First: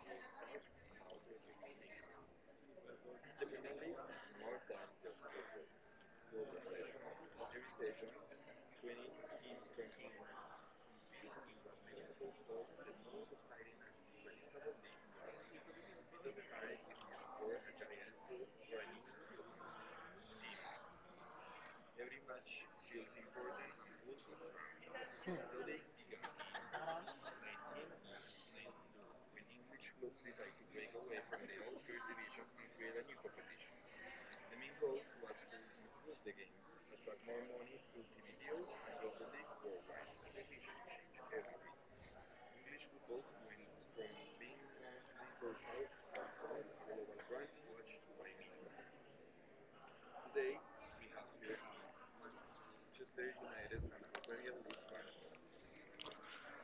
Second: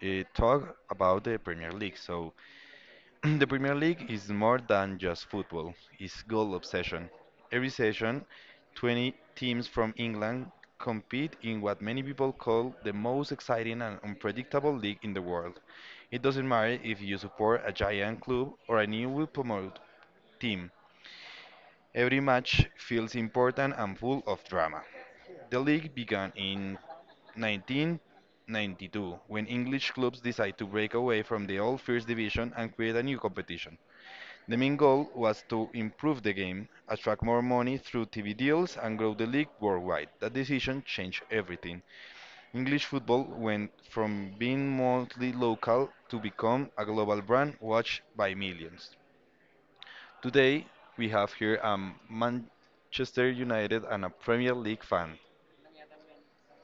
talk about the Premier League. The Premier League is more than just football, it's goal obsession. Every session, 20 teams from England compete in what many people call the most exciting and unpredictable league in the world. It doesn't matter if you support a giant club or a newly promoted team. Every match feels important and full of drama. The league began in 1992, when English clubs decided to break away from the old First Division and create a new competition. The main goal was to improve the game, attract more money through TV deals, and grow the league worldwide. That decision changed everything. English football went from being mostly local to become a global brand watched by millions. Today, we have here a Manchester United and a Premier League fan.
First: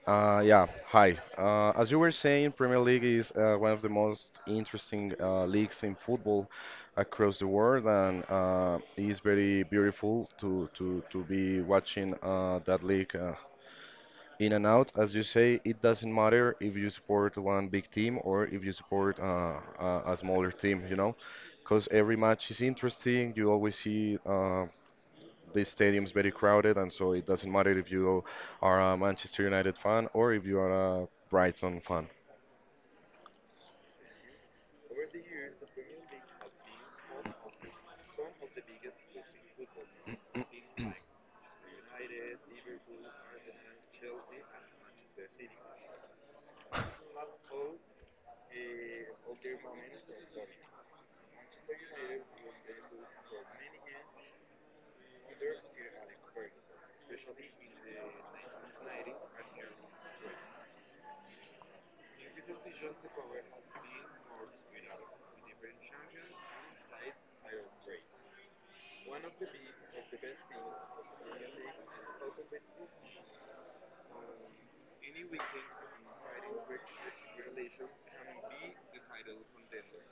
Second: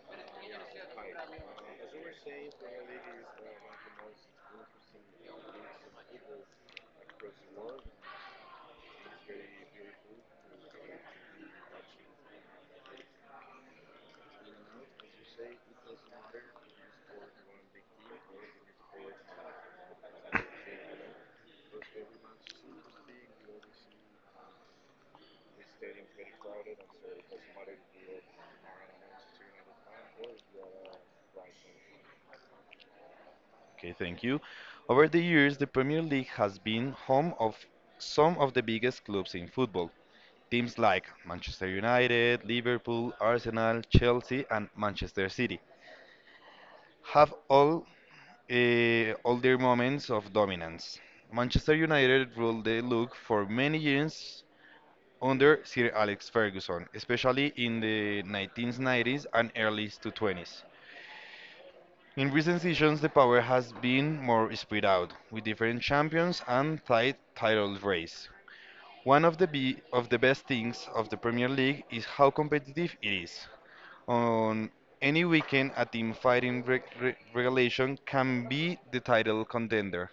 Yeah, hi. As you were saying, Premier League is one of the most interesting leagues in football across the world, and it is very beautiful to be watching that league in and out. As you say, it doesn't matter if you support one big team or if you support a smaller team, you know, because every match is interesting. You always see the stadium's very crowded, and so it doesn't matter if you are a Manchester United fan or if you are a Brighton fan. Okay, thank you. Over the years, the Premier League has been home of some of the biggest clubs in football. Teams like Manchester United, Liverpool, Arsenal, Chelsea, and Manchester City have all their moments of dominance. Manchester United ruled the league for many years under Sir Alex Ferguson, especially in the 1990s and early 20s. In recent seasons, the power has been more spread out, with different champions and tight title race. One of the best things of the Premier League is how competitive it is. On any weekend, a team fighting regulation can be the title contender.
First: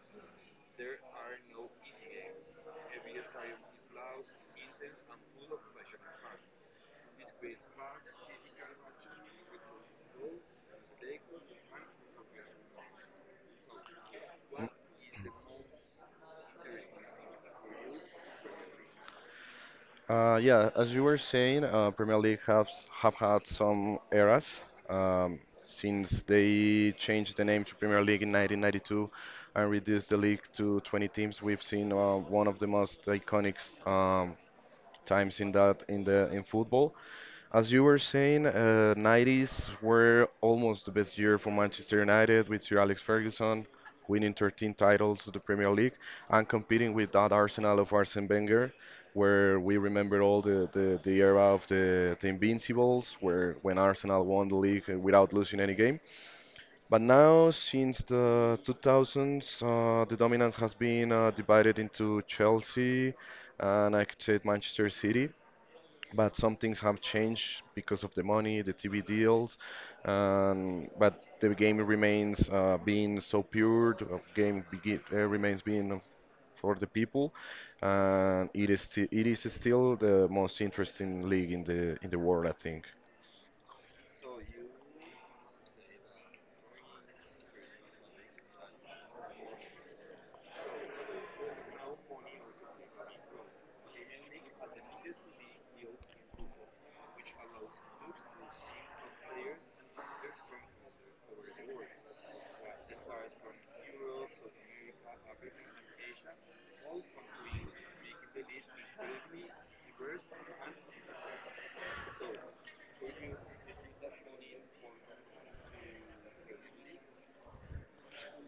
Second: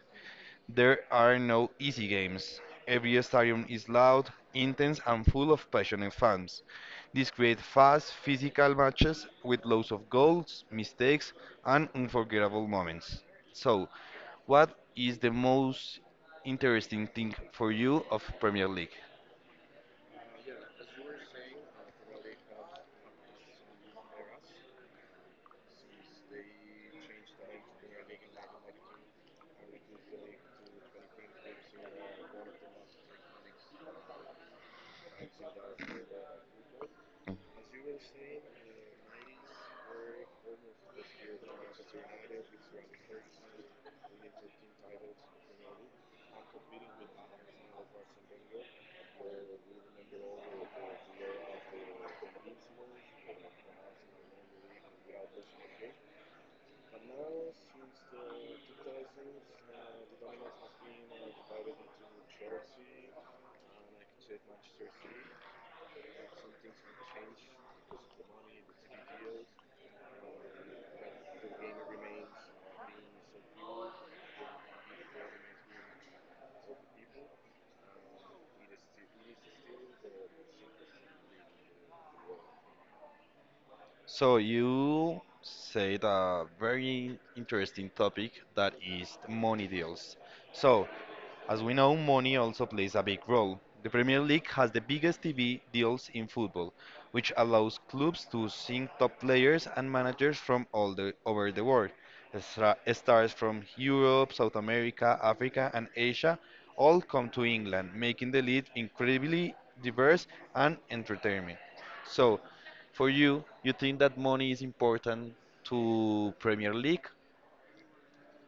There are no easy games. Every stadium is loud, intense, and full of passionate fans. This creates fast, physical matches with lots of goals, mistakes, and unforgettable moments. So, what is the most interesting thing for you of Premier League? Yeah, as you were saying, Premier League have had some eras um, since they changed the name to Premier League in 1992 and reduced the league to 20 teams. We've seen one of the most iconic um, times in that in the in football. As you were saying, 90s were almost the best year for Manchester United with Sir Alex Ferguson winning 13 titles to the Premier League and competing with that Arsenal of Arsene Wenger, where we remember all the era of the Invincibles, where when Arsenal won the league without losing any game. But now, since the 2000s, the dominance has been divided into Chelsea and I could say Manchester City, but some things have changed because of the money, the TV deals, but the game remains being so pure. Remains being for the people, and it is still the most interesting league in the world, I think. So you said a very interesting topic that is money deals. So, as we know, money also plays a big role. The Premier League has the biggest TV deals in football, which allows clubs to sign top players and managers from over the world. Stars from Europe, South America, Africa, and Asia all come to England, making the league incredibly diverse and entertaining. So, for you, you think that money is important to Premier League?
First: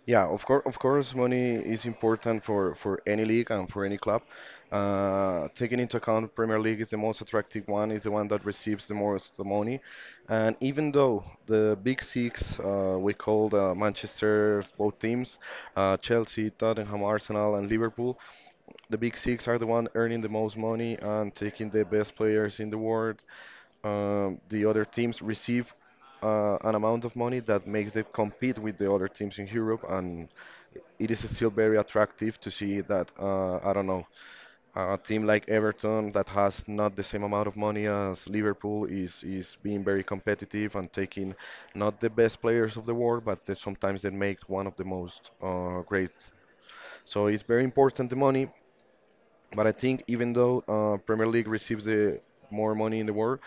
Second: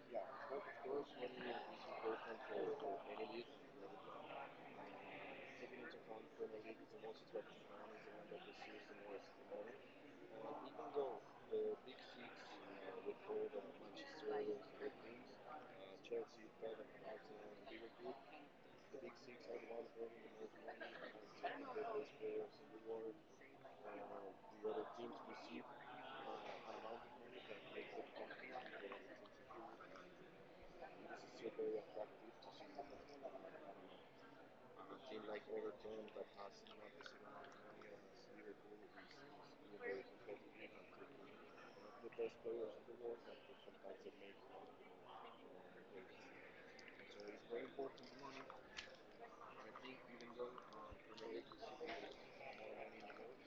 Yeah, of course, money is important for any league and for any club. Taking into account Premier League is the most attractive one, is the one that receives the most the money. And even though the Big Six, we call the Manchester, both teams, Chelsea, Tottenham, Arsenal, and Liverpool, the Big Six are the one earning the most money and taking the best players in the world, the other teams receive an amount of money that makes them compete with the other teams in Europe, and it is still very attractive to see that I don't know, a team like Everton that has not the same amount of money as Liverpool is being very competitive and taking not the best players of the world, but sometimes they make one of the most great. So it's very important the money, but I think even though Premier League receives the more money in the world,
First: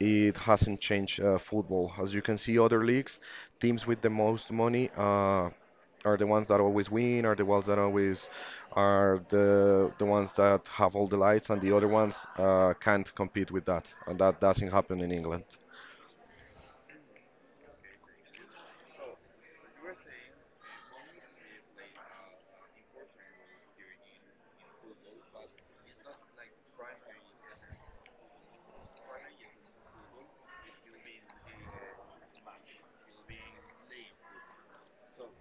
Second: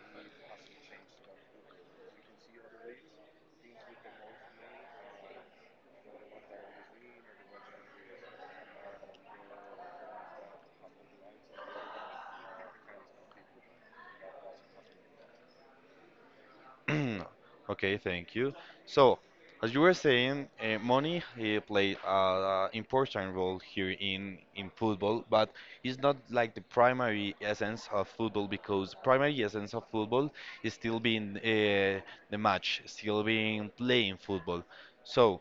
it hasn't changed football. As you can see, other leagues, teams with the most money are the ones that always win, are the ones that always are the ones that have all the lights, and the other ones can't compete with that. And that doesn't happen in England. Okay, thank you. So, as you were saying, money played an important role here in football, but it's not like the primary essence of football because primary essence of football is still being the match, still being playing football. So,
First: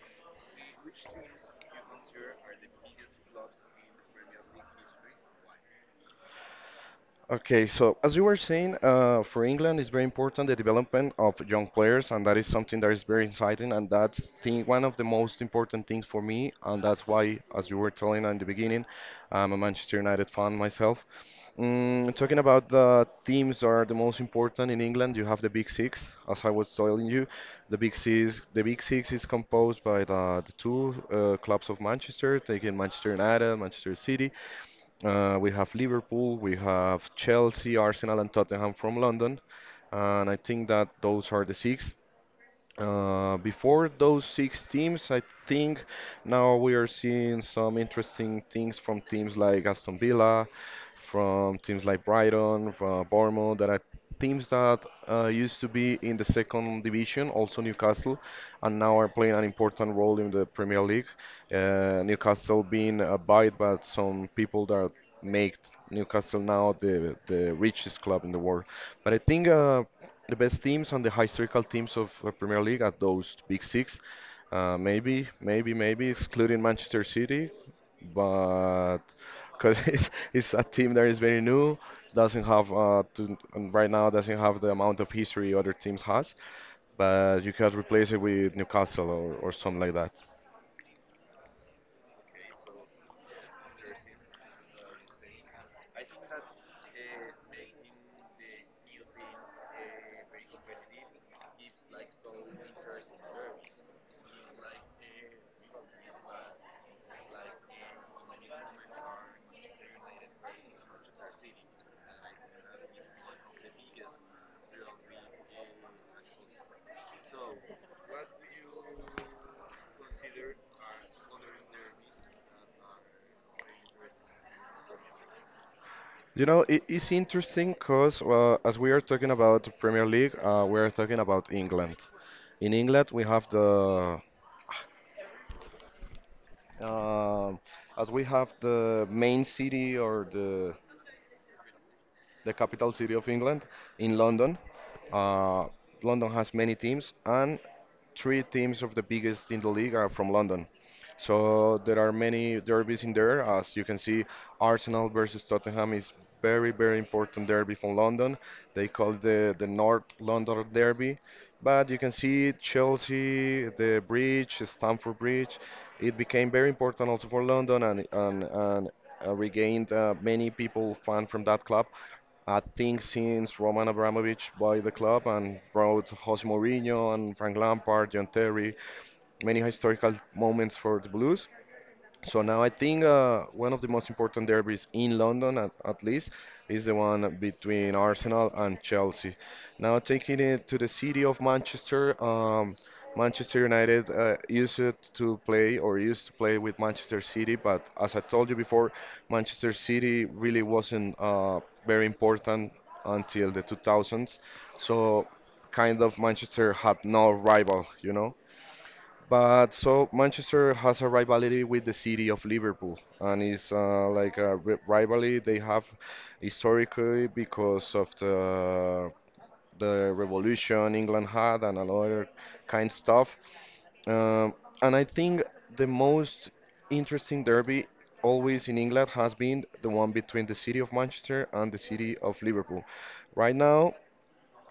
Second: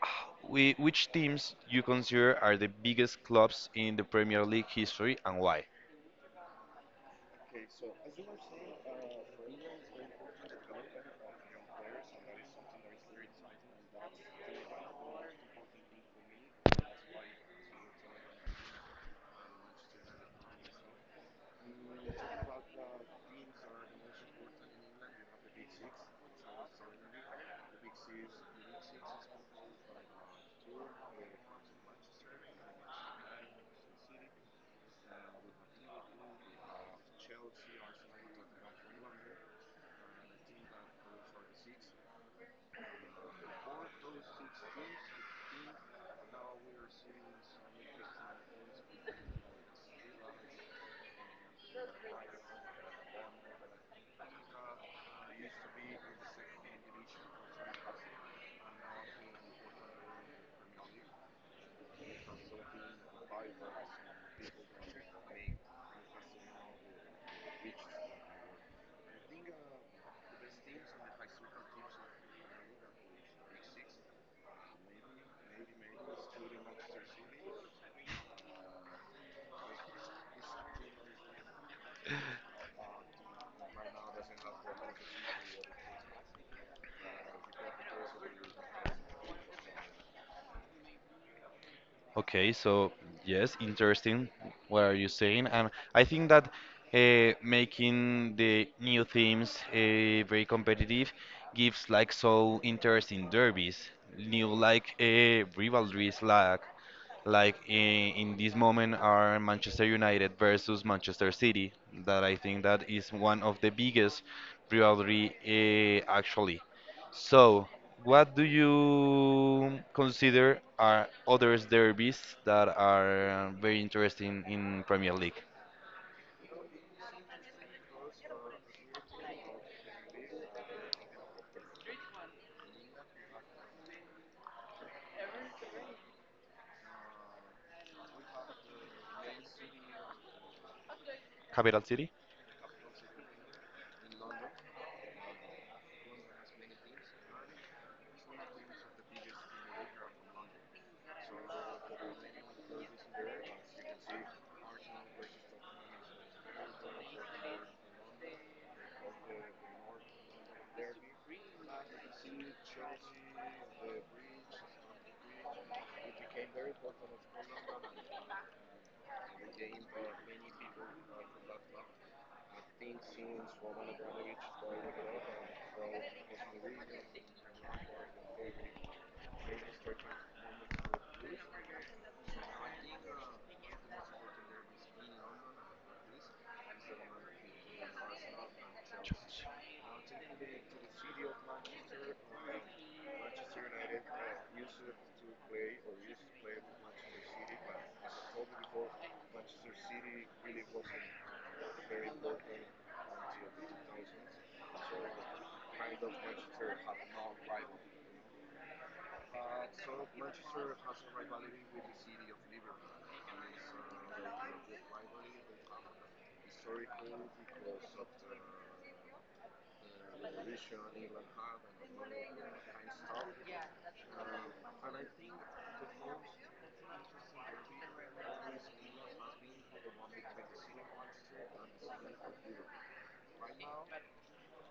which teams you consider are the biggest clubs in the Premier League history and why? Okay, so as you were saying, for England, it's very important the development of young players, and that is something that is very exciting, and one of the most important things for me, and that's why, as you were telling in the beginning, I'm a Manchester United fan myself. Mm, talking about the teams that are the most important in England, you have the Big Six, as I was telling you. The Big Six is composed by the two clubs of Manchester, taking Manchester United, Manchester City. We have Liverpool, we have Chelsea, Arsenal, and Tottenham from London. And I think that those are the six. Before those six teams, I think now we are seeing some interesting things from teams like Aston Villa, from teams like Brighton, from Bournemouth, that are teams that used to be in the second division, also Newcastle, and now are playing an important role in the Premier League. Newcastle being bought by some people that make Newcastle now the richest club in the world. But I think the best teams and the historical teams of Premier League at those big six. Maybe, maybe excluding Manchester City, but because it's a team that is very new, doesn't have and right now doesn't have the amount of history other teams has. But you could replace it with Newcastle, or something like that. Okay, so yes, interesting what are you saying? And I think that making the new themes very competitive gives like so interesting derbies, new like rivalries, like in this moment are Manchester United versus Manchester City that I think that is one of the biggest rivalry actually. So, what do you consider are other derbies that are very interesting in Premier League? You know, it is interesting because as we are talking about Premier League, we are talking about England. In England, we have the Um as we have the main city or Capital City? the capital city of England in London. Uh, London has many teams, and three teams of the biggest in the league are from London. So there are many derbies in there. As you can see, Arsenal versus Tottenham is very, very important derby from London. They call it the North London Derby. But you can see Chelsea, the bridge, Stamford Bridge. It became very important also for London and regained many people fan from that club. I think since Roman Abramovich bought the club and brought Jose Mourinho and Frank Lampard, John Terry, many historical moments for the Blues. So now I think one of the most important derbies in London, at least, is the one between Arsenal and Chelsea. Now taking it to the city of Manchester, Manchester United used to play with Manchester City, but as I told you before, Manchester City really wasn't very important until the 2000s. So kind of Manchester had no rival, you know. But so Manchester has a rivalry with the city of Liverpool, and it's like rivalry they have historically because of the revolution England had and another kind of stuff. Um, and I think the most interesting derby always in England has been the one between the city of Manchester and the city of Liverpool. Right now,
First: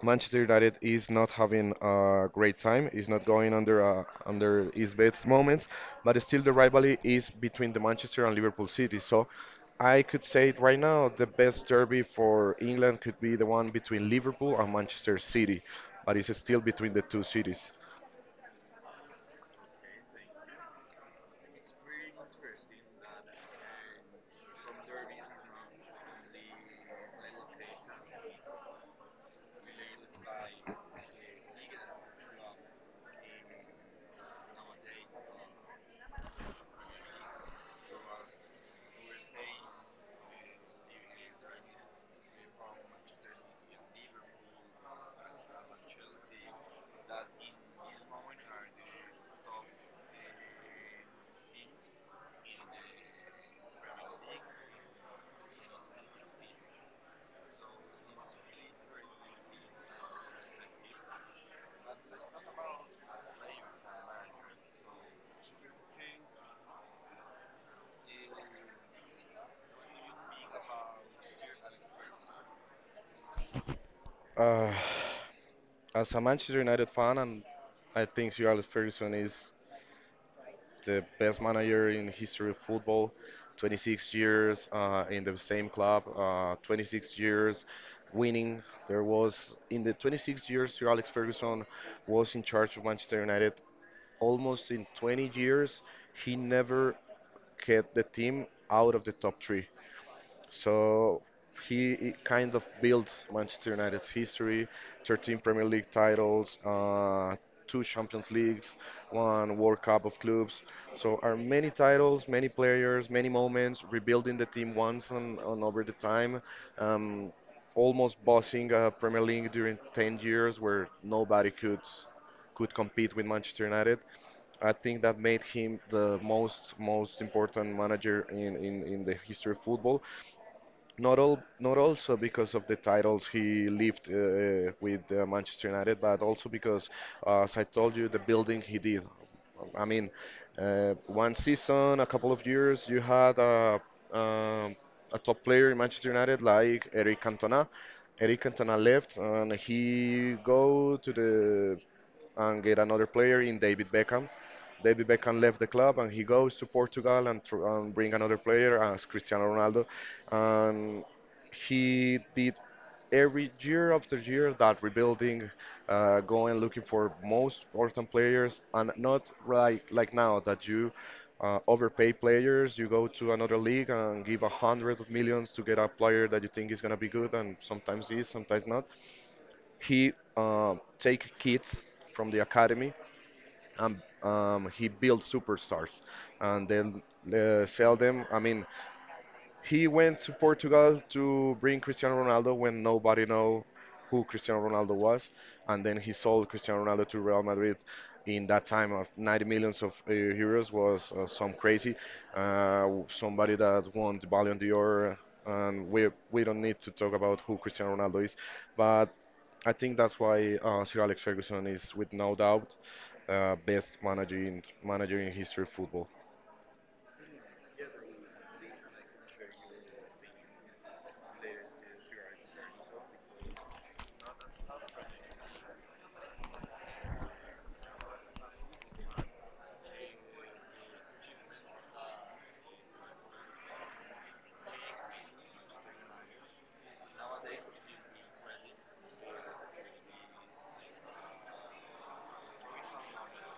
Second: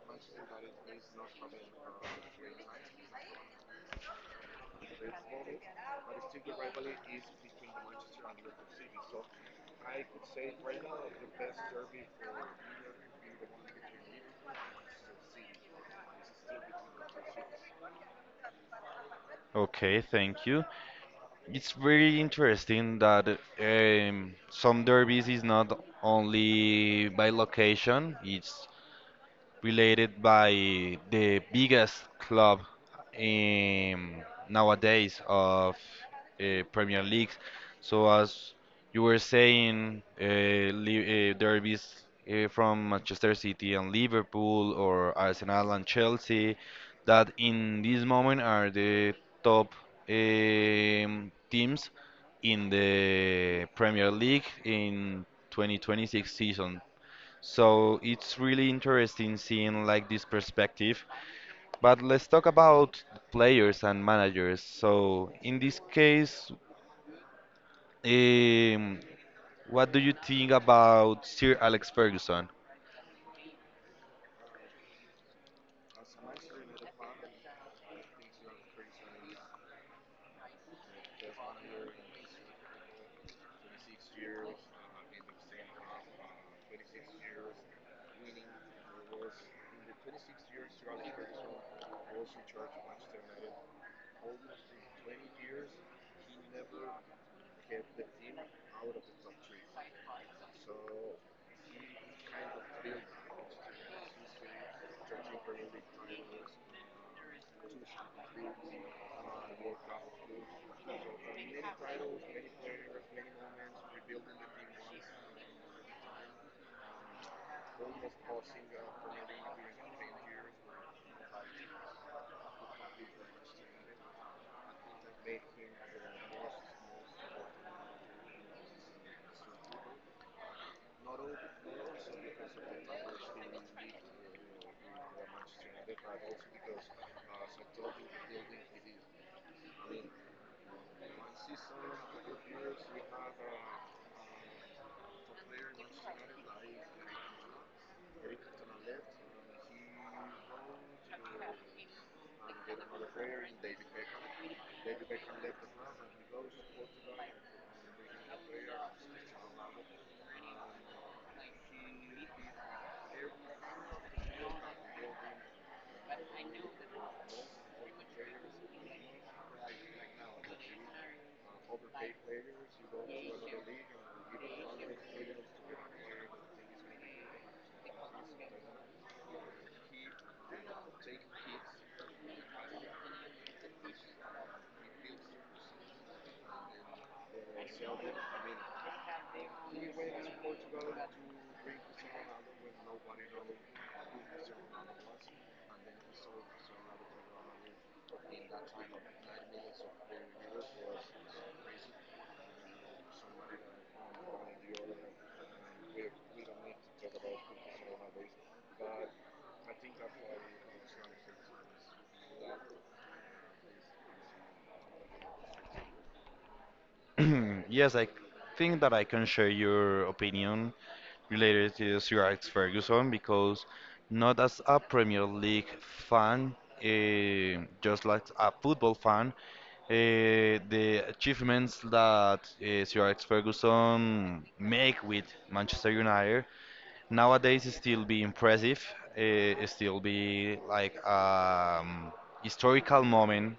Manchester United is not having a great time, is not going under his best moments, but still the rivalry is between the Manchester and Liverpool City. So I could say it right now the best derby for England could be the one between Liverpool and Manchester City, but it's still between the two cities. Okay, thank you. It's very interesting that some derbies is not only by location, it's related by the biggest club in nowadays of Premier League. So as you were saying, derbies from Manchester City and Liverpool or Arsenal and Chelsea, that in this moment are the top teams in the Premier League in 2026 season. So it's really interesting seeing like this perspective. But let's talk about players and managers. So in this case, um, what do you think about Sir Alex Ferguson? Uh, as a Manchester United fan, and I think Sir Alex Ferguson is the best manager in history of football, 26 years in the same club, 26 years winning. There was in the 26 years Sir Alex Ferguson was in charge of Manchester United. Almost in 20 years, he never kept the team out of the top three. So he kind of built Manchester United's history, 13 Premier League titles, two Champions Leagues, one World Cup of Clubs. So are many titles, many players, many moments, rebuilding the team once and over the time. Um, Almost bossing Premier League during 10 years where nobody could compete with Manchester United. I think that made him the most important manager in the history of football. Not also because of the titles he lived with Manchester United, but also because, as I told you, the building he did. I mean, one season, a couple of years, you had um, a top player in Manchester United like Eric Cantona. Eric Cantona left, and he go to the and get another player in David Beckham. David Beckham left the club and he goes to Portugal and, and bring another player as Cristiano Ronaldo. And he did every year after year that rebuilding, going looking for most important players and not like now that you overpay players. You go to another league and give a hundred of millions to get a player that you think is gonna be good and sometimes is, sometimes not. He take kids from the academy and he built superstars and then sell them. I mean, he went to Portugal to bring Cristiano Ronaldo when nobody know who Cristiano Ronaldo was, and then he sold Cristiano Ronaldo to Real Madrid. In that time of 90 millions of euros was some crazy, uh, somebody that won the Ballon d'Or, and we don't need to talk about who Cristiano Ronaldo is, but I think that's why Sir Alex Ferguson is, with no doubt, best managing manager in history of football. Yes, I think that I can share your opinion related to Sir Alex Ferguson because not as a Premier League fan, just like a football fan, the achievements that Sir Alex Ferguson make with Manchester United nowadays is still be impressive, still be like historical moment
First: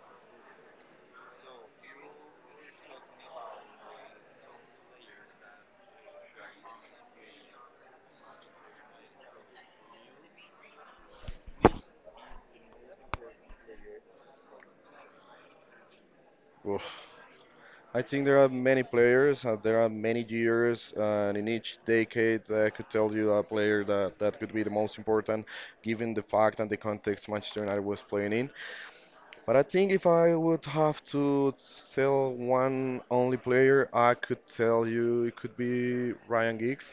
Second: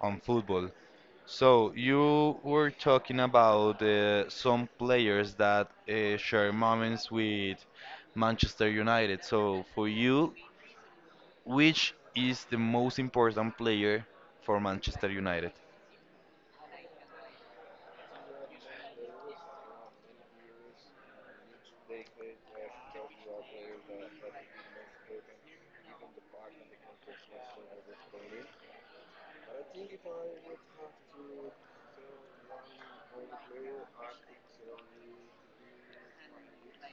on football. So you were talking about some players that share moments with Manchester United. So for you, which is the most important player for Manchester United? Oof. I think there are many players, there are many years, and in each decade I could tell you a player that could be the most important given the fact and the context Manchester United was playing in. But I think if I would have to tell one only player, I could tell you it could be Ryan Giggs.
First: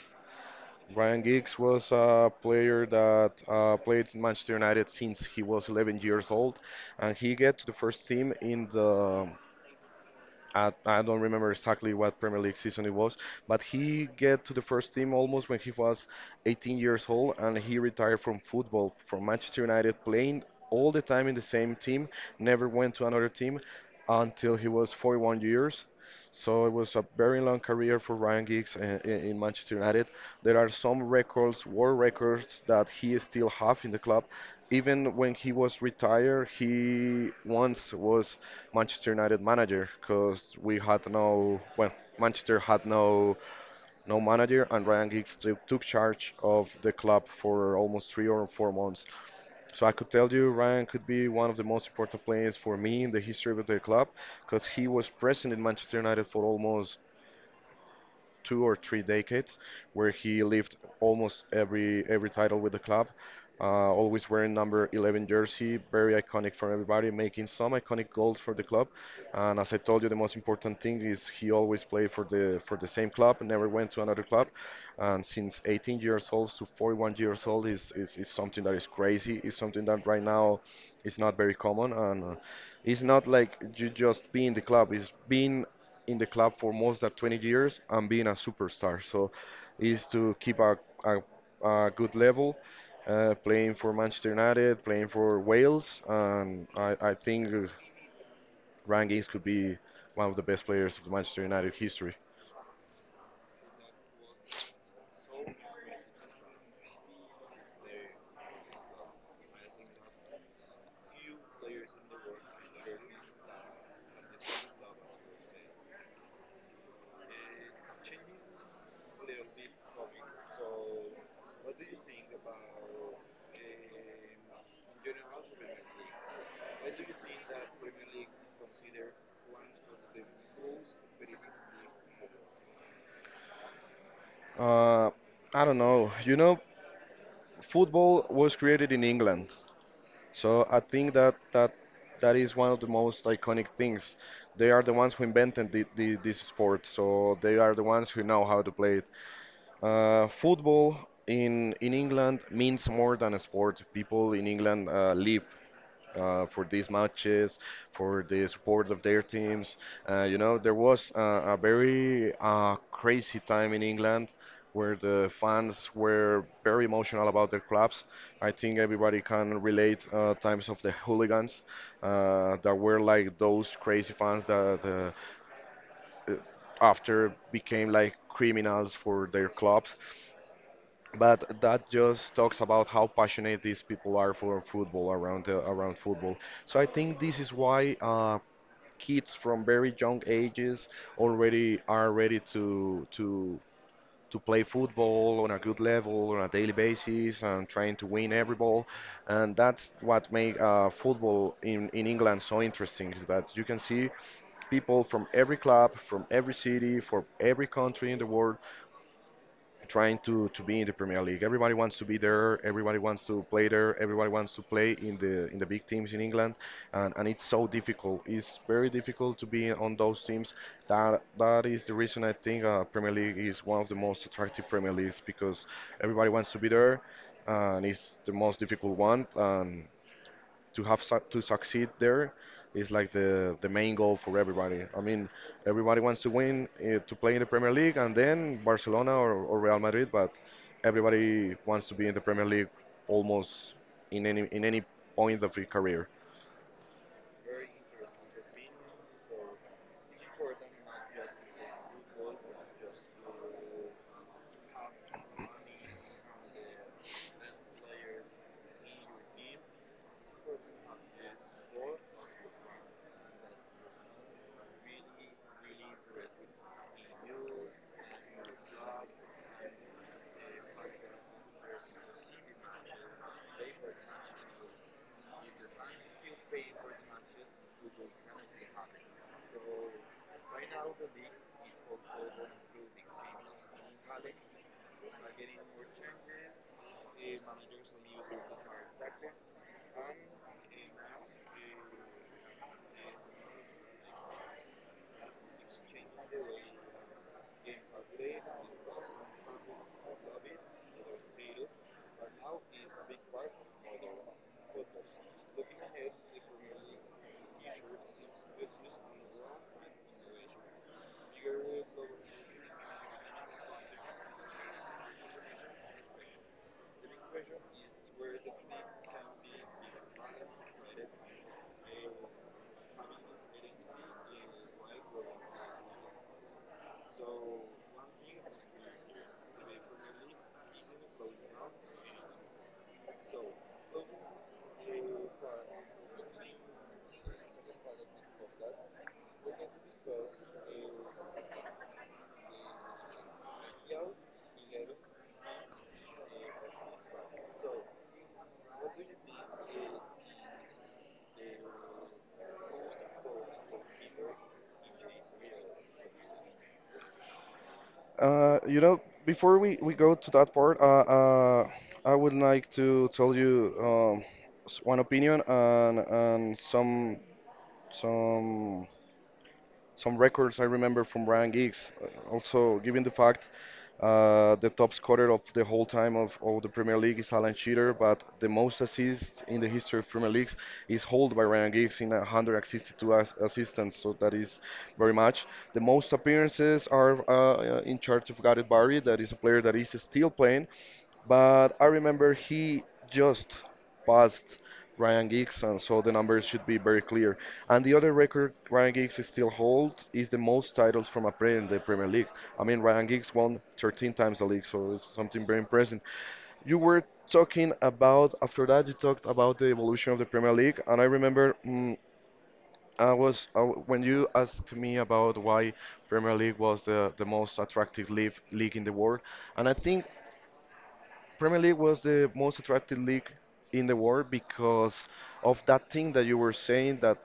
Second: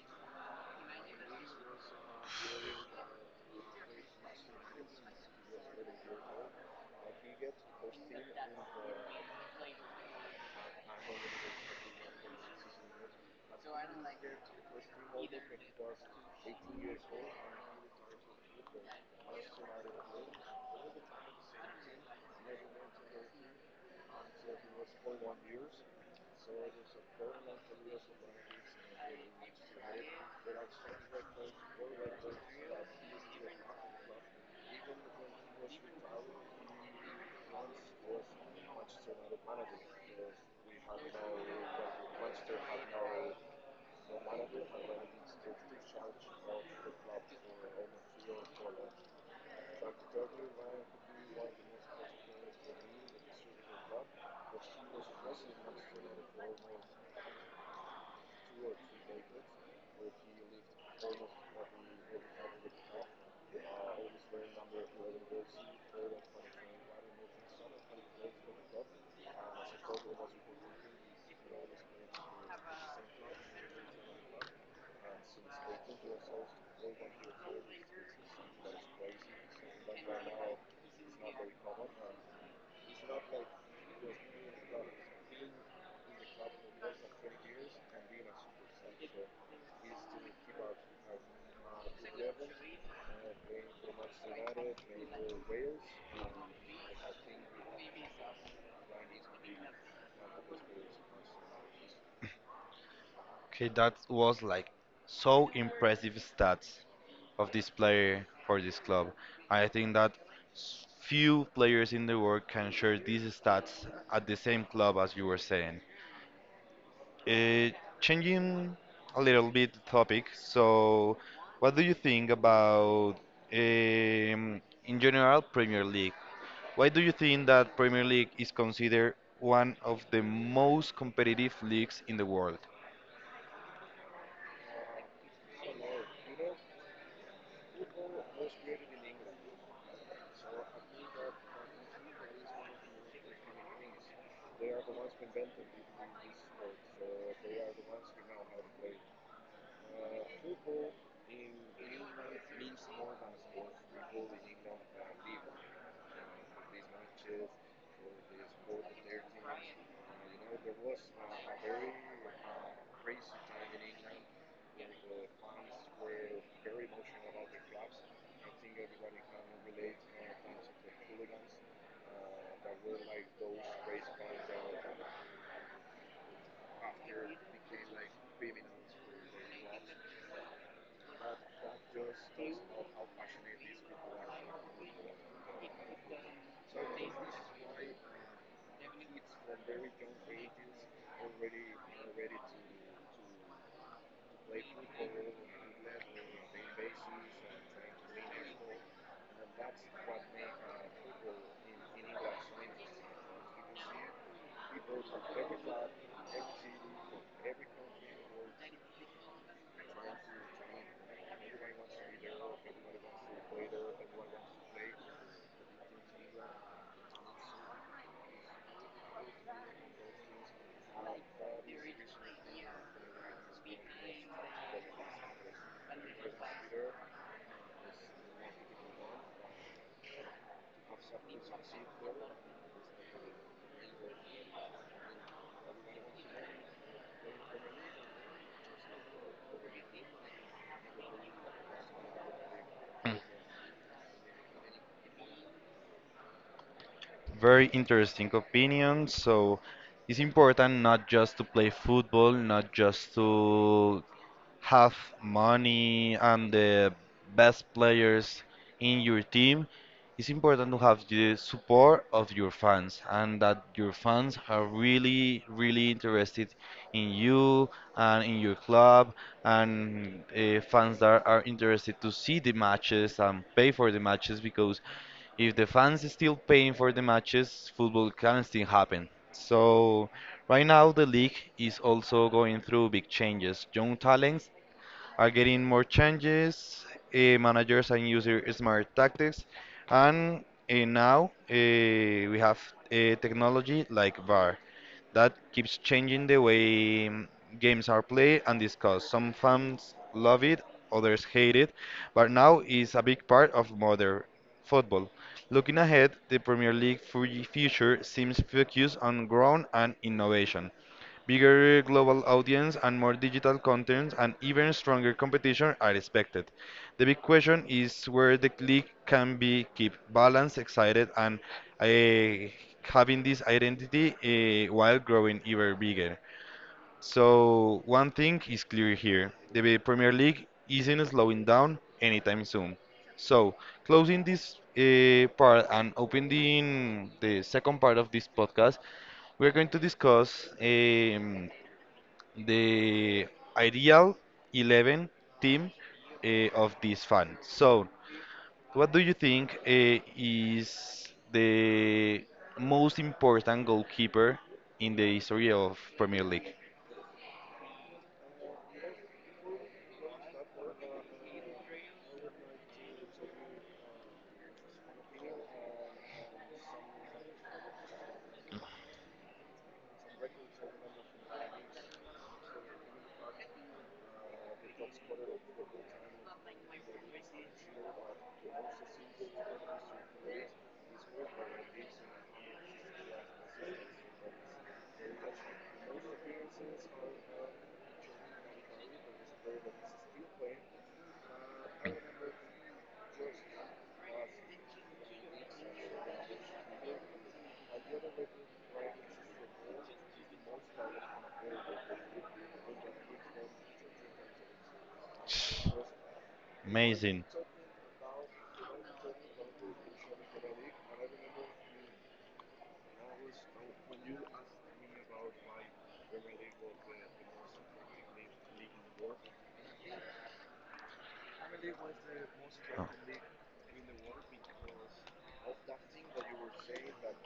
Ryan Giggs was a player that played in Manchester United since he was 11 years old, and he get to the first team in the um, I, I don't remember exactly what Premier League season it was, but he get to the first team almost when he was 18 years old, and he retired from football from Manchester United, playing all the time in the same team, never went to another team until he was 41 years. So it was a very long career for Ryan Giggs in Manchester United. There are some records, world records that he still have in the club. Even when he was retired, he once was Manchester United manager because we had Manchester had no manager, and Ryan Giggs took charge of the club for almost 3 or 4 months. So I could tell you Ryan could be one of the most important players for me in the history of the club, because he was present in Manchester United for almost two or three decades, where he lived almost every title with the club. Always wearing number 11 jersey, very iconic for everybody, making some iconic goals for the club. And as I told you, the most important thing is he always played for the same club, never went to another club. And since 18 years old to 41 years old is something that is crazy. Is something that right now is not very common, and it's not like you just being the club. It's being in the club for more than 20 years and being a superstar. So is to keep a, a good level, playing for Manchester United, playing for Wales, and I think Ryan Giggs could be one of the best players of the Manchester United history. Okay, that was like so impressive stats of this player for this club. I think that few players in the world can share these stats at the same club as you were saying. Uh, Changing a little bit the topic, so what do you think about, um, in general, Premier League? Why do you think that Premier League is considered one of the most competitive leagues in the world? Uh, I don't know. You know, football was created in England, so I think that that is one of the most iconic things. They are the ones who invented this sport, so they are the ones who know how to play it. Football in England means more than a sport. People in England live for these matches, for the support of their teams. You know, there was a very crazy time in England where the fans were very emotional about their clubs. I think everybody can relate times of the hooligans that were like those crazy fans that uh, after became like criminals for their clubs, but that just talks about how passionate these people are for football around around football. So I think this is why kids from very young ages already are ready to play football on a good level on a daily basis and trying to win every ball, and that's what makes football in England so interesting. Is that you can see people from every club, from every city, from every country in the world trying to be in the Premier League. Everybody wants to be there. Everybody wants to play there. Everybody wants to play in the big teams in England, and it's so difficult. It's very difficult to be on those teams. That is the reason I think Premier League is one of the most attractive Premier Leagues, because everybody wants to be there, and it's the most difficult one. And to have su to succeed there is like the main goal for everybody. I mean, everybody wants to win to play in the Premier League and then Barcelona or Real Madrid, but everybody wants to be in the Premier League Mm. almost in any point of your career. Very interesting opinion. So it's important not just to play football, not just to have money and the best players in your team, it's important to have the support of your fans and that your fans are really really interested in you and in your club and fans that are interested to see the matches and pay for the matches because if the fans is still paying for the matches football can still happen so right now the league is also going through big changes young talents are getting more changes. Managers and user smart tactics, and now uh, we have technology like VAR that keeps changing the way games are played and discussed. Some fans love it, others hate it, but now is a big part of modern football. Looking ahead, the Premier League future seems focused on growth and innovation. Bigger global audience and more digital content and even stronger competition are expected. The big question is where the league can be keep balanced, excited, and eh, having this identity while growing even bigger. So one thing is clear here: the Premier League isn't slowing down anytime soon. So closing this part and opening the second part of this podcast, we're going to discuss. The ideal 11 team uh, of this fan. So, what do you think is the most important goalkeeper in the history of Premier League? You know, before we go to that part, I would like to tell you one opinion, and some some records I remember from Ryan Giggs. Also, given the fact the top scorer of the whole time of the Premier League is Alan Shearer, but the most assists in the history of Premier Leagues is held by Ryan Giggs in 162 assistants, so that is very much. The most appearances are in charge of Gareth Barry, that is a player that is still playing, but I remember he just passed Ryan Giggs, and so the numbers should be very clear. And the other record Ryan Giggs still holds is the most titles from a player in the Premier League. I mean, Ryan Giggs won 13 times the league, so it's something very impressive. You were Amazing. talking about, after that, you talked about the evolution of the Premier League, and I remember. I was when you asked me about why Premier League was the most attractive league in the world, and I think Premier League was the most Oh, attractive league in the world because of that thing that you were saying that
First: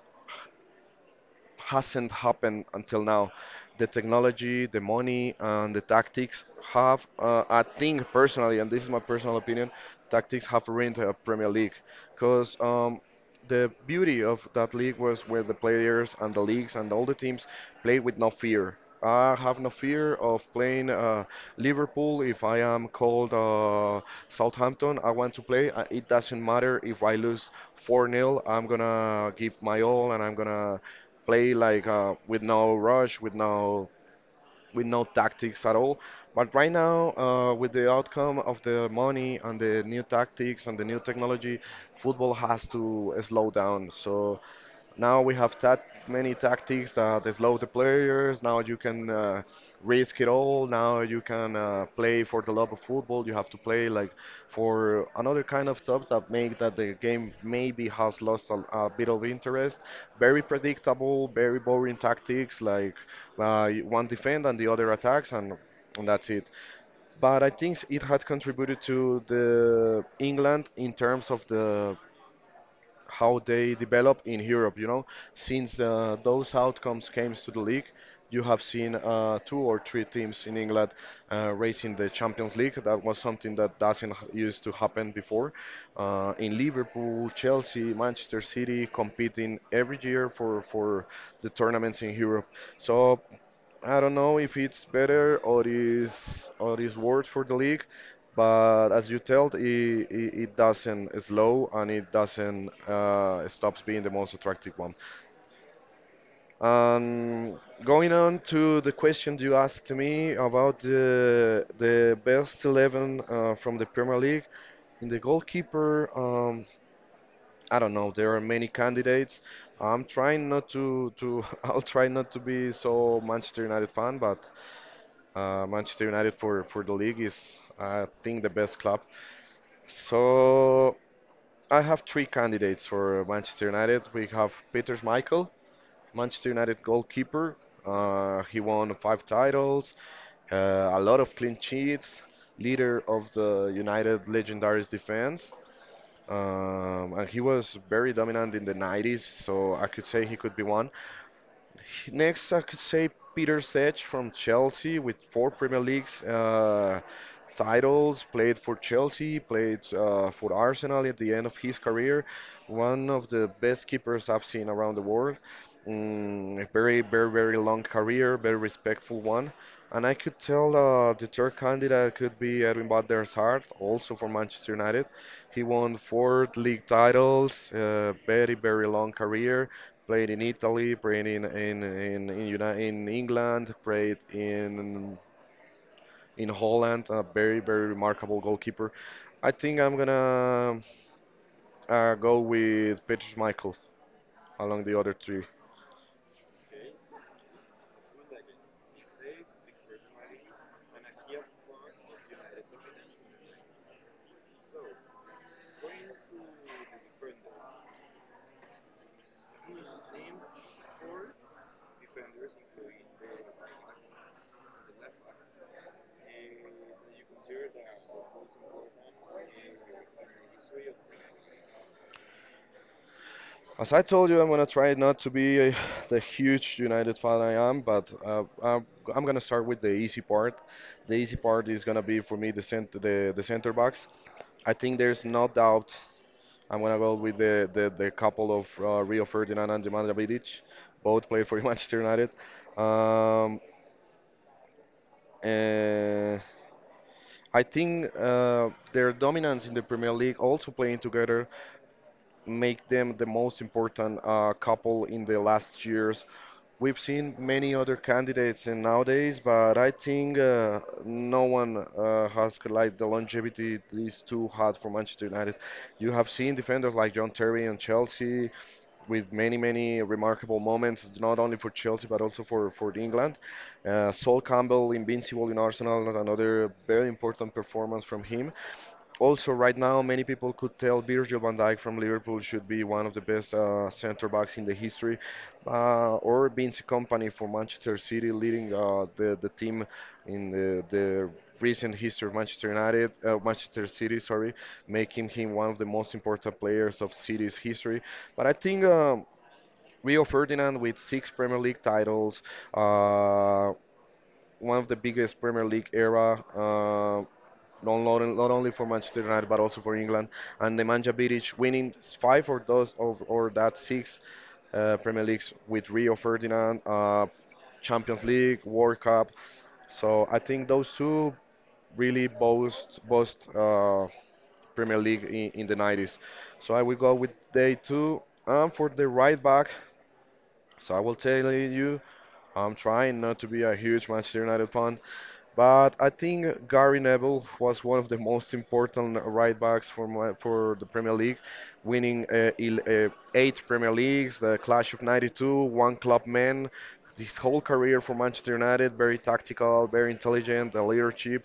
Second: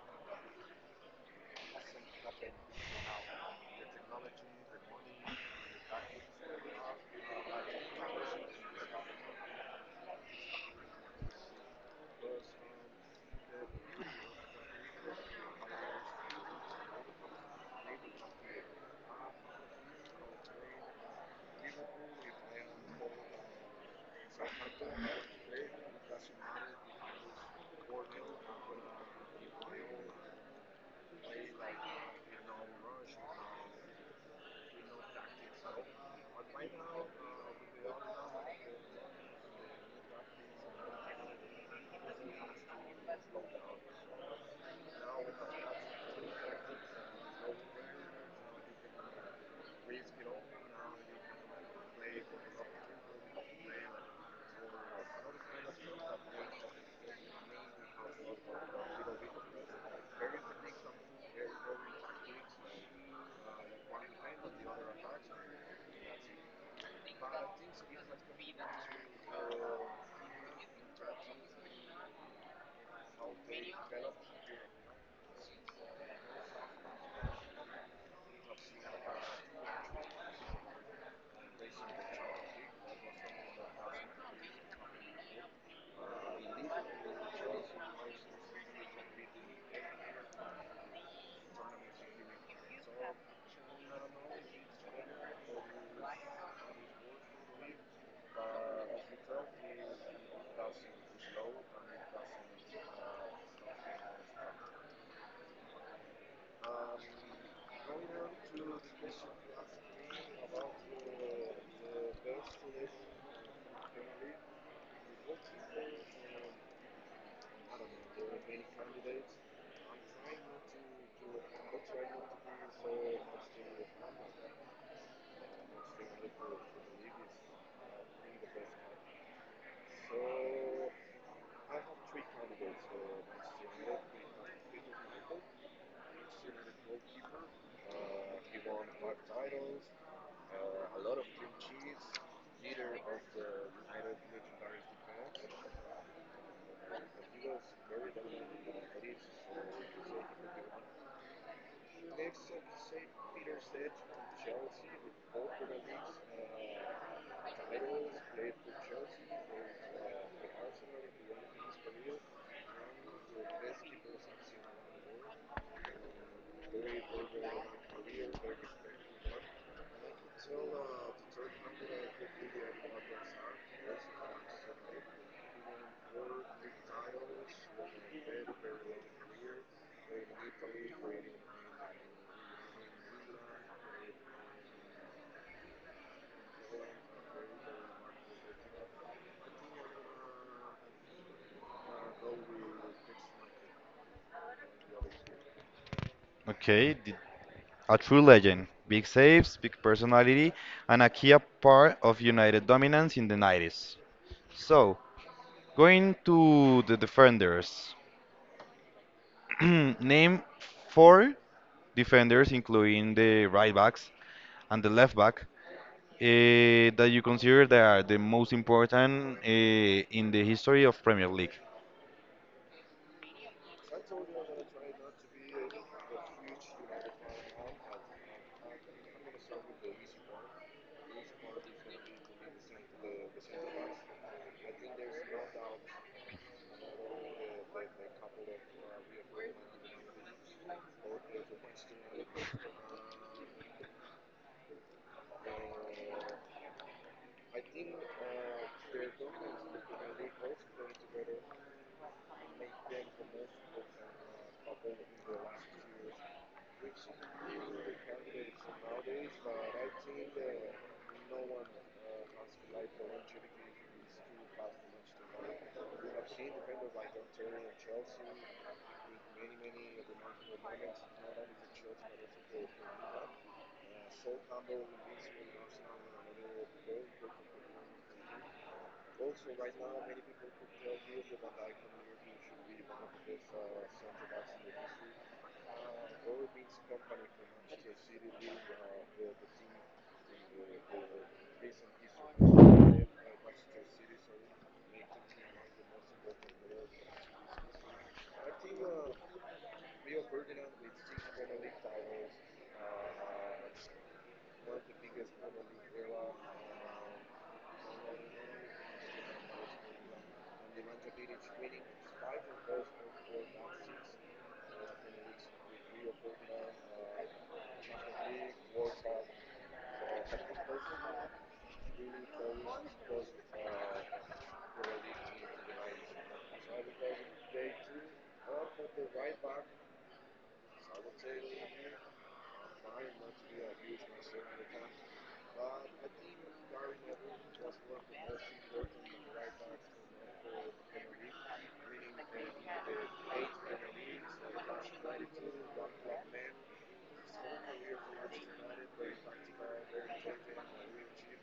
hasn't happened until now. The technology, the money, and the tactics have, I think personally, and this is my personal opinion, tactics have ruined the Premier League. Because the beauty of that league was where the players and the leagues and all the teams play with no fear. I have no fear of playing Liverpool if I am called Southampton. I want to play. It doesn't matter if I lose 4 nil, I'm gonna give my all and I'm gonna play like with no rush, with no tactics at all. But right now, with the outcome of the money and the new tactics and the new technology, football has to slow down. So now we have that many tactics that slow the players. Now you can risk it all. Now you can play for the love of football. You have to play like for another kind of stuff that make that the game maybe has lost a bit of interest. Very predictable, very boring tactics like one defend and the other attacks and. And that's it. But I think it had contributed to the England in terms of the how they develop in Europe. You know, since those outcomes came to the league, you have seen two or three teams in England racing the Champions League. That was something that doesn't h- used to happen before. In Liverpool, Chelsea, Manchester City competing every year for the tournaments in Europe. So I don't know if it's better or is worse for the league, but as you told, it doesn't slow and it doesn't stops being the most attractive one. Um, Going on to the question you asked me about the best 11 from the Premier League, in the goalkeeper, I don't know. There are many candidates. I'm trying not to I'll try not to be so Manchester United fan, but Manchester United for the league is, I think, the best club. So I have three candidates for Manchester United. We have Peter Schmeichel, Manchester United goalkeeper. He won five titles, uh, a lot of clean sheets, leader of the United Legendaries defense. And he was very dominant in the 90s, so I could say he could be one. Next, I could say Peter Sech from Chelsea with four Premier Leagues titles, played for Chelsea, played for Arsenal at the end of his career. One of the best keepers I've seen around the world. Mm, a very, very, very long career, very respectful one. And I could tell the third candidate could be Edwin van der Sar, also from Manchester United. He won four league titles, very, very long career. Played in Italy, played in England, played in Holland. A very very remarkable goalkeeper. I think I'm gonna go with Peter Schmeichel along the other three. okay, a true legend. Big saves, big personality, and a key part of United dominance in the 90s. So, going to the defenders, name four defenders, including the right backs and the left back, that you consider they are the most important in the history of Premier League? As I told you, I'm gonna try not to be the huge United fan I am, but I'm gonna start with the easy part. The easy part is gonna be for me the center backs. I think there's no doubt I'm gonna go with the couple of Rio Ferdinand and Nemanja Vidic, both play for Manchester United. Um, uh, I think their dominance in the Premier League, also playing together, make them the most important couple in the last years. We've seen many other candidates in nowadays, but I think no one has like the longevity these two had for Manchester United. You have seen defenders like John Terry and Chelsea, with many, many remarkable moments, not only for Chelsea but also for England. Sol Campbell, invincible in Arsenal, another very important performance from him. Also, right now, many people could tell Virgil van Dijk from Liverpool should be one of the best centre backs in the history, or Vince Company for Manchester City, leading the team in the recent history of Manchester United, Manchester City, sorry, making him one of the most important players of City's history. But I think Rio Ferdinand with 6 Premier League titles, uh, one of the biggest Premier League era, not only for Manchester United but also for England. And Nemanja Vidic winning five or those of or that six Premier Leagues with Rio Ferdinand, Champions League, World Cup. So I think those two really boast Premier League in the 90s. So I will go with day two. And for the right back, so I will tell you I'm trying not to be a huge Manchester United fan, but I think Gary Neville was one of the most important right backs for my, for the Premier League, winning eight Premier Leagues, the Clash of '92, one club man. His whole career for Manchester United, very tactical, very intelligent, the leadership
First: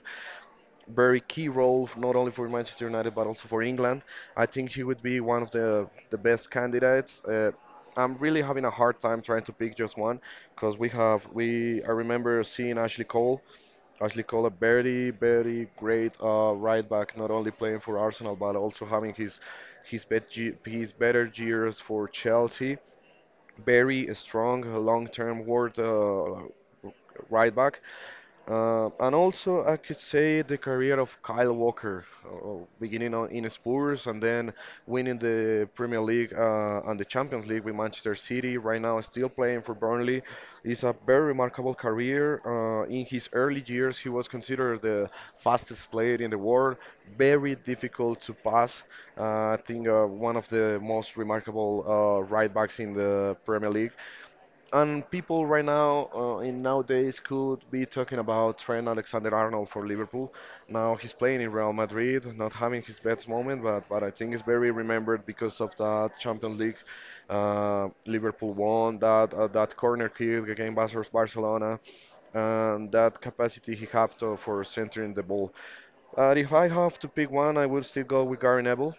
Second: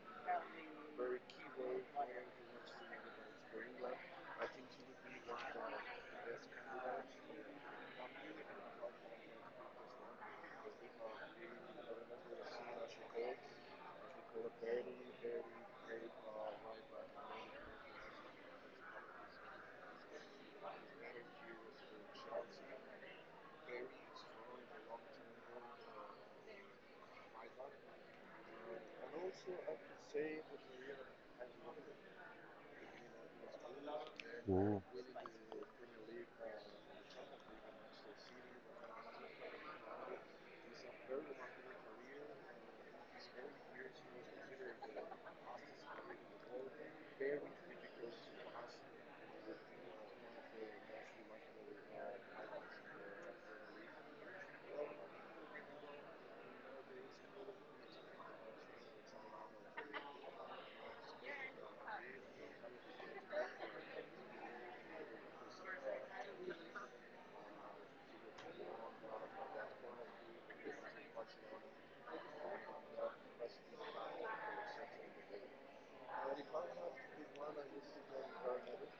very key role not only for Manchester United but also for England. I think he would be one of the best candidates. I'm really having a hard time trying to pick just one because we have we I remember seeing Ashley Cole. Ashley Cole, a very great right back, not only playing for Arsenal but also having his bet his better years for Chelsea. Very strong, long-term world right back. And also, I could say the career of Kyle Walker, beginning in Spurs and then Ooh. winning the Premier League and the Champions League with Manchester City. Right now, still playing for Burnley. It's a very remarkable career. In his early years, he was considered the fastest player in the world. Very difficult to pass. Uh, I think one of the most remarkable right backs in the Premier League. And people right now, in nowadays, could be talking about Trent Alexander-Arnold for Liverpool. Now he's playing in Real Madrid, not having his best moment, but I think it's very remembered because of that Champions League. Liverpool won that corner kick against Barcelona, and that capacity he had to, for centering the ball. If I have to pick one, I would still go with Gary Neville.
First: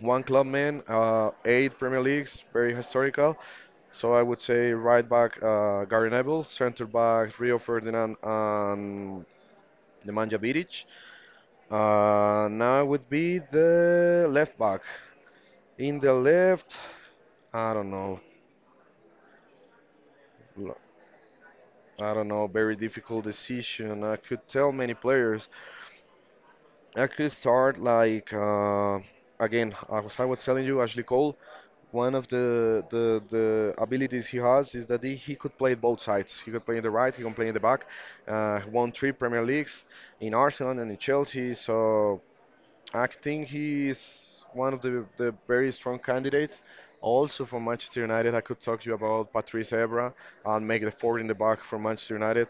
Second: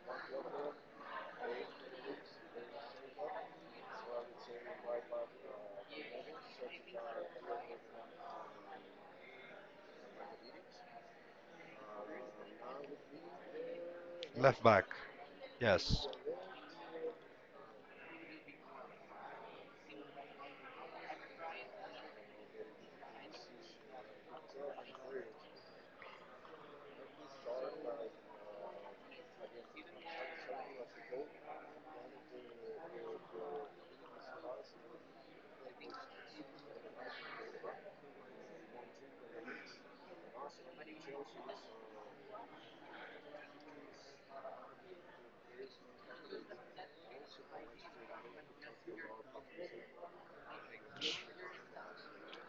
One club man, 8 Premier Leagues, very historical. So I would say right back Gary Neville, center back Rio Ferdinand and Nemanja Vidic. Now would be the left Left back. back. In Yes. the left, I don't know. L- I don't know. Very difficult decision. I could tell many players. I could start like again, as I was telling you, Ashley Cole. One of the abilities he has is that he could play both sides. He could play in the right, he can play in the back. He won 3 Premier Leagues in Arsenal and in Chelsea. So I think he is one of the very strong candidates. Also from Manchester United, I could talk to you about Patrice Evra and make the forward in the back for Manchester United.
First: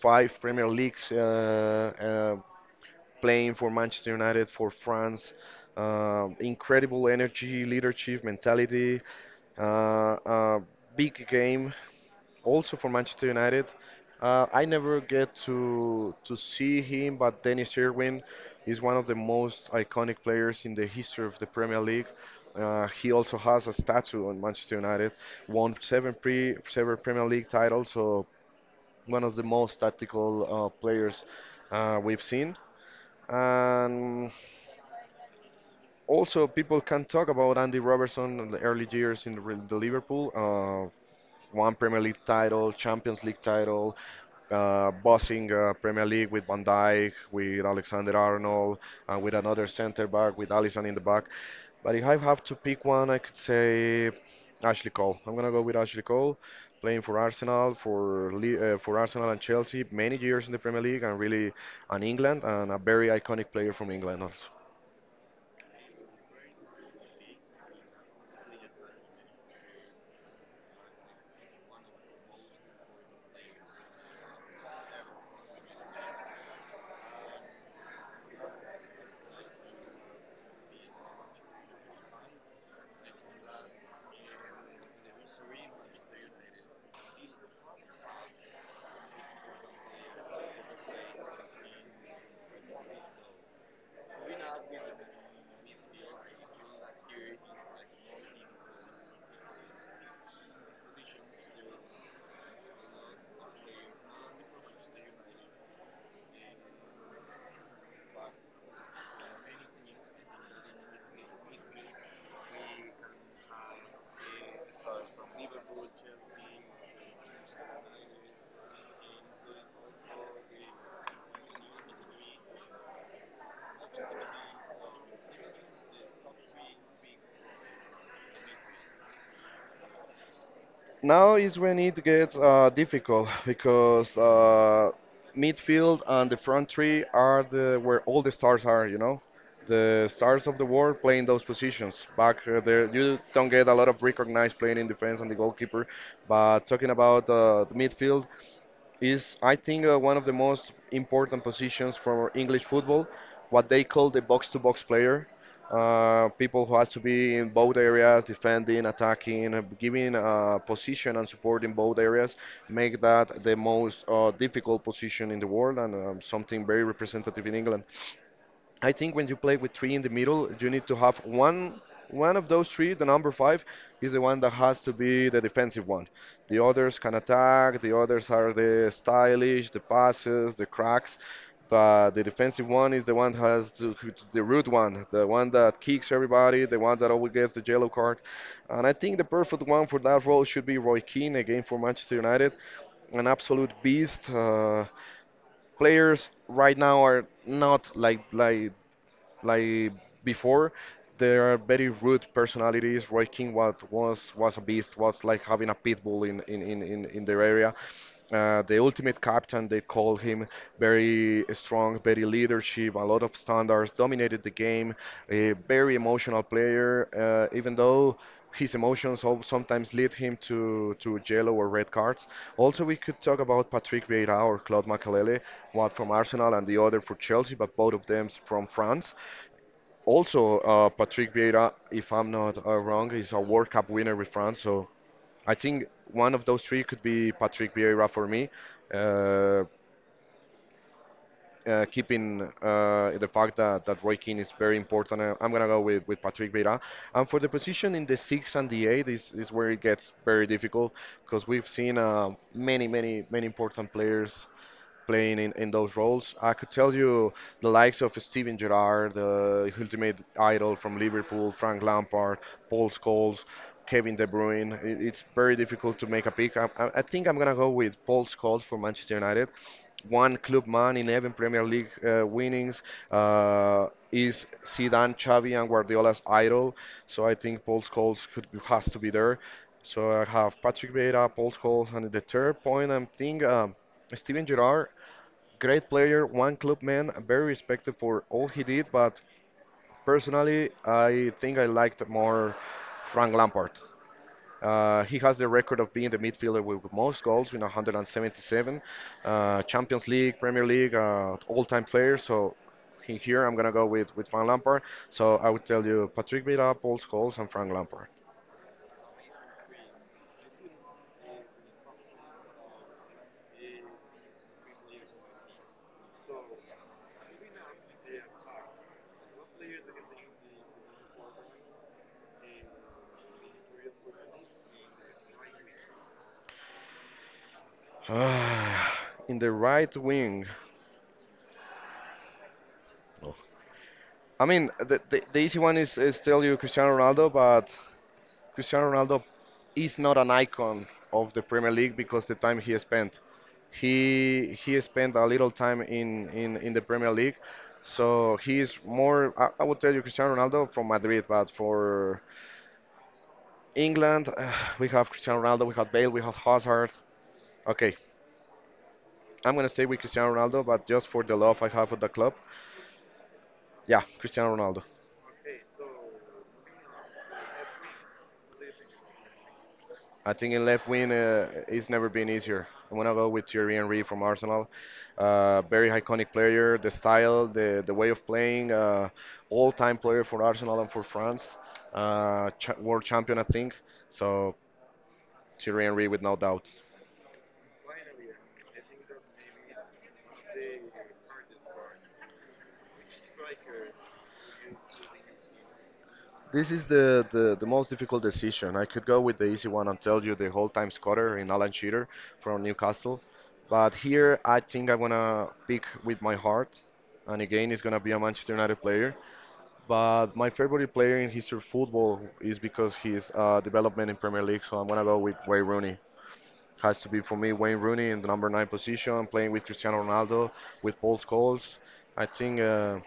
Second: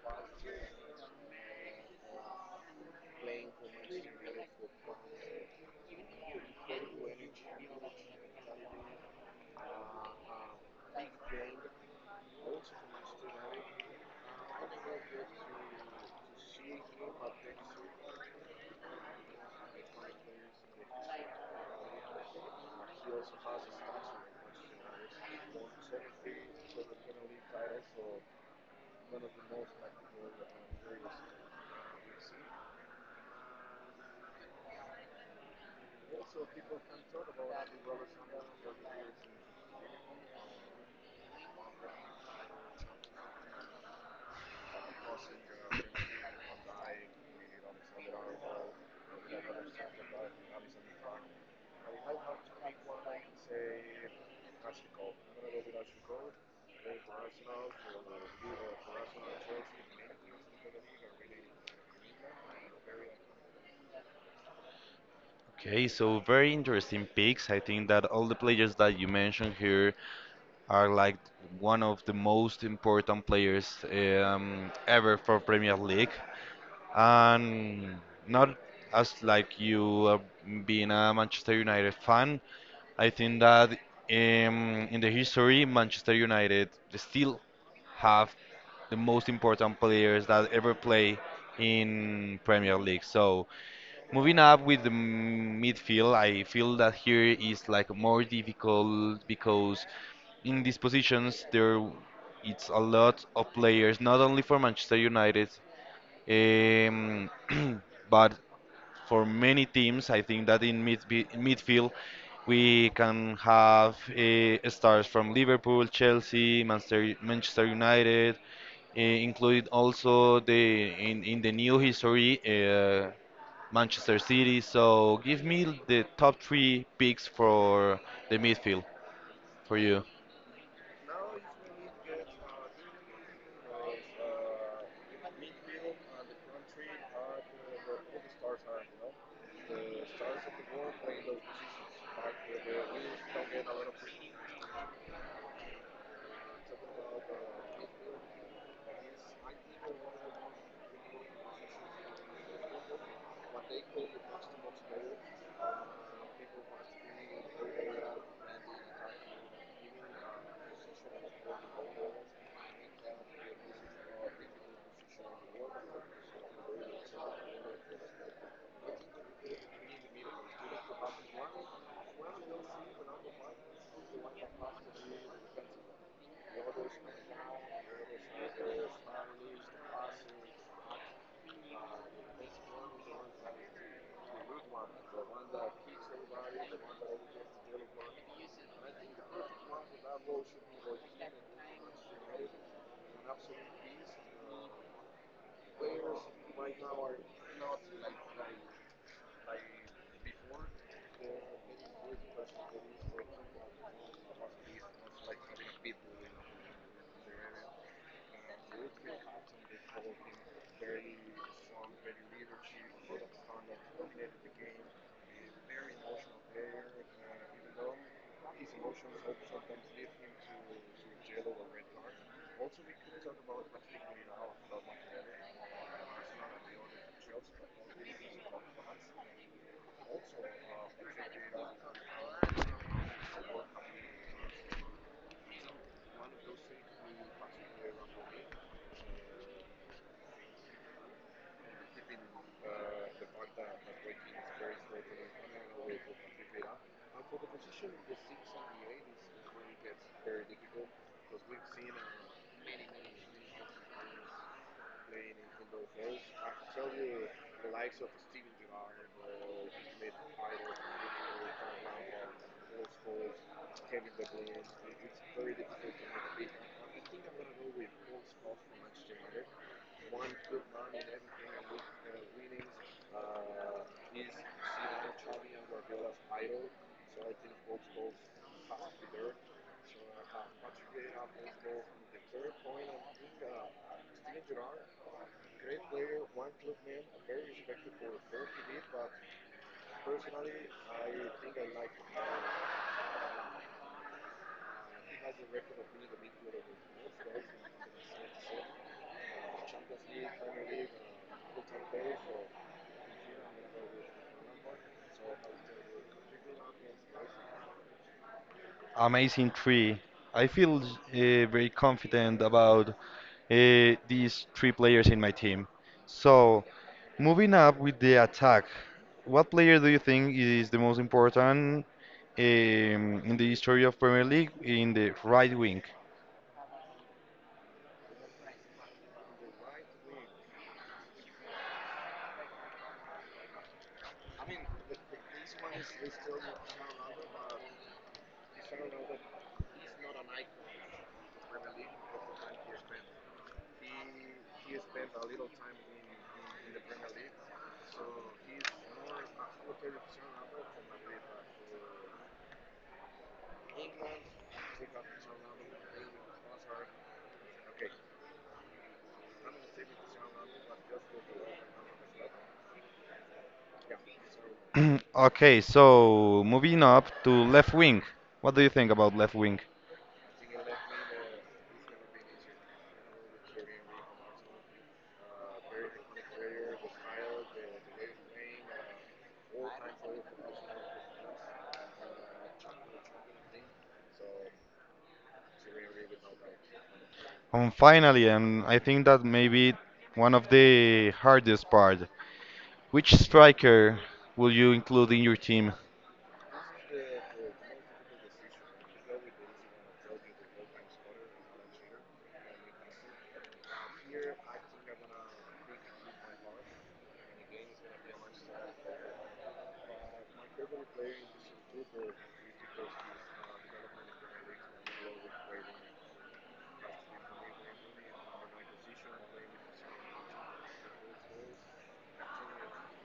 5 Premier Leagues playing for Manchester United, for France. Incredible energy, leadership, mentality. A big game also for Manchester United. I never get to see him, but Dennis Irwin is one of the most iconic players in the history of the Premier League. He also has a statue on Manchester United. Won 7 Premier League titles, so one of the most tactical players we've seen. And also, people can talk about Andy Robertson in the early years in the Liverpool. 1 Premier League title, Champions League title, bossing Premier League with Van Dijk, with Alexander Arnold, and with another centre back, with Allison in the back. But if I have to pick one, I could say Ashley Cole. I'm gonna go with Ashley Cole, playing for Arsenal, for Arsenal and Chelsea, many years in the Premier League, and really, and England, and a very iconic player from England also. Okay, so very interesting picks. I think that all the players that you mentioned here are like one of the most important players ever for Premier League, and not as like you being a Manchester United fan, I think that in the history, Manchester United still have the most important players that ever play in Premier League. So moving up with the midfield, I feel that here is like more difficult because in these positions it's a lot of players, not only for Manchester United, um, but for many teams. I think that in midfield, we can have stars from Liverpool, Chelsea, Manchester, Manchester United, included also in the new history Manchester City. So give me the top three picks for the midfield for you. Now is when it gets difficult because midfield and the front three are the where all the stars are. You know, the stars of the world playing those positions. Back there, you don't get a lot of recognized playing in defense and the goalkeeper. But talking about the midfield, is I think one of the most important positions for English football, what they call the box-to-box player. People who has to be in both areas, defending, attacking, giving position and support in both areas, make that the most difficult position in the world and something very representative in England. I think when you play with three in the middle, you need to have one one of those three. The number five is the one that has to be the defensive one. The others can attack. The others are the stylish, the passes, the cracks. But the defensive one is the one that has to, the rude one, the one that kicks everybody, the one that always gets the yellow card. And I think the perfect one for that role should be Roy Keane again for Manchester United, an absolute beast. Players right now are not like before, there are very rude personalities. Roy King was a beast, was like having a pit bull in their area. The ultimate captain, they call him very strong, very leadership, a lot of standards, dominated the game, a very emotional player, even though his emotions sometimes lead him to yellow or red cards. Also, we could talk about Patrick Vieira or Claude Makalele, one from Arsenal and the other for Chelsea, but both of them from France. Also, Patrick Vieira, if I'm not wrong, is a World Cup winner with France. So I think one of those three could be Patrick Vieira for me. Uh, keeping the fact that Roy Keane is very important, I'm gonna go with Patrick Vieira. And for the position in the six and the eight is where it gets very difficult because we've seen many important players playing in those roles. I could tell you the likes of Steven Gerrard, the ultimate idol from Liverpool, Frank Lampard, Paul Scholes, Kevin De Bruyne. It's very difficult to make a pick. I think I'm gonna go with Paul Scholes for Manchester United. One club man in 11 Premier League winnings is Zidane, Xavi, and Guardiola's idol. So I think Paul Scholes could has to be there. So I have Patrick Vieira, Paul Scholes, and the third point I'm thinking Steven Gerrard. Great player, one club man, very respected for all he did, but personally, I think I liked more Frank Lampard. He has the record of being the midfielder with most goals with 177, Champions League, Premier League, all-time player. So in here, I'm gonna go with Frank Lampard. So I would tell you Patrick Vieira, Paul Scholes, and Frank Lampard. Amazing three. I feel very confident about these three players in my team. So, moving up with the attack, what player do you think is the most important in the history of Premier League in the right wing? in the right wing, I mean the easy one is tell you Cristiano Ronaldo, but Cristiano Ronaldo is not an icon of the Premier League because the time he spent. He spent a little time in the Premier League, so he is more. I would tell you Cristiano Ronaldo from Madrid, but for England, we have Cristiano Ronaldo, we have Bale, we have Hazard. Okay, I'm gonna stay with Cristiano Ronaldo, but just for the love I have for the club, yeah, Cristiano Ronaldo. Okay, so moving up to left wing. What do you think about left wing? I think in left wing, it's never been easier. I'm gonna go with Thierry Henry from Arsenal. Very iconic player, the style, the way of playing, all-time player for Arsenal and for France, world champion, I think. So Thierry Henry, with no doubt. And finally, and I think that maybe one of the hardest part. Which striker will you include in your team? This is the most difficult decision. I could go with the easy one and tell you the whole time scorer in Alan Shearer from Newcastle. But here I think I'm gonna pick with my heart. And again, it's gonna be a Manchester United player. But my favorite player in history of football is because his development in Premier League. So I'm gonna go with Wayne Rooney. Has to be for me Wayne Rooney in the number nine position, playing with Cristiano Ronaldo, with Paul Scholes. I think uh,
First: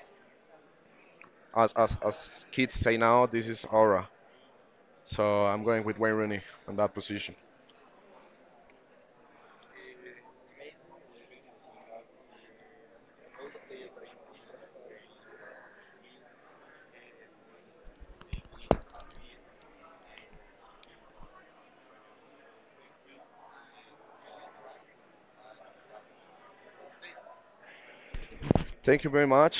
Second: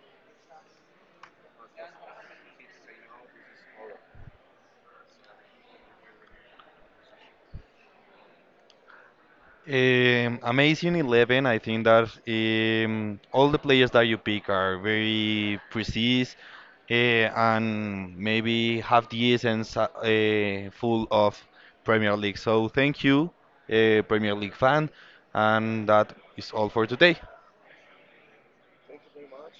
as, as as kids say now, this is aura. So I'm going with Wayne Rooney on that position. Amazing 11. I think that all the players that you pick are very precise uh, and maybe have the essence full of Premier League. So thank you, Premier League fan, and that is all for today. Thank you very much.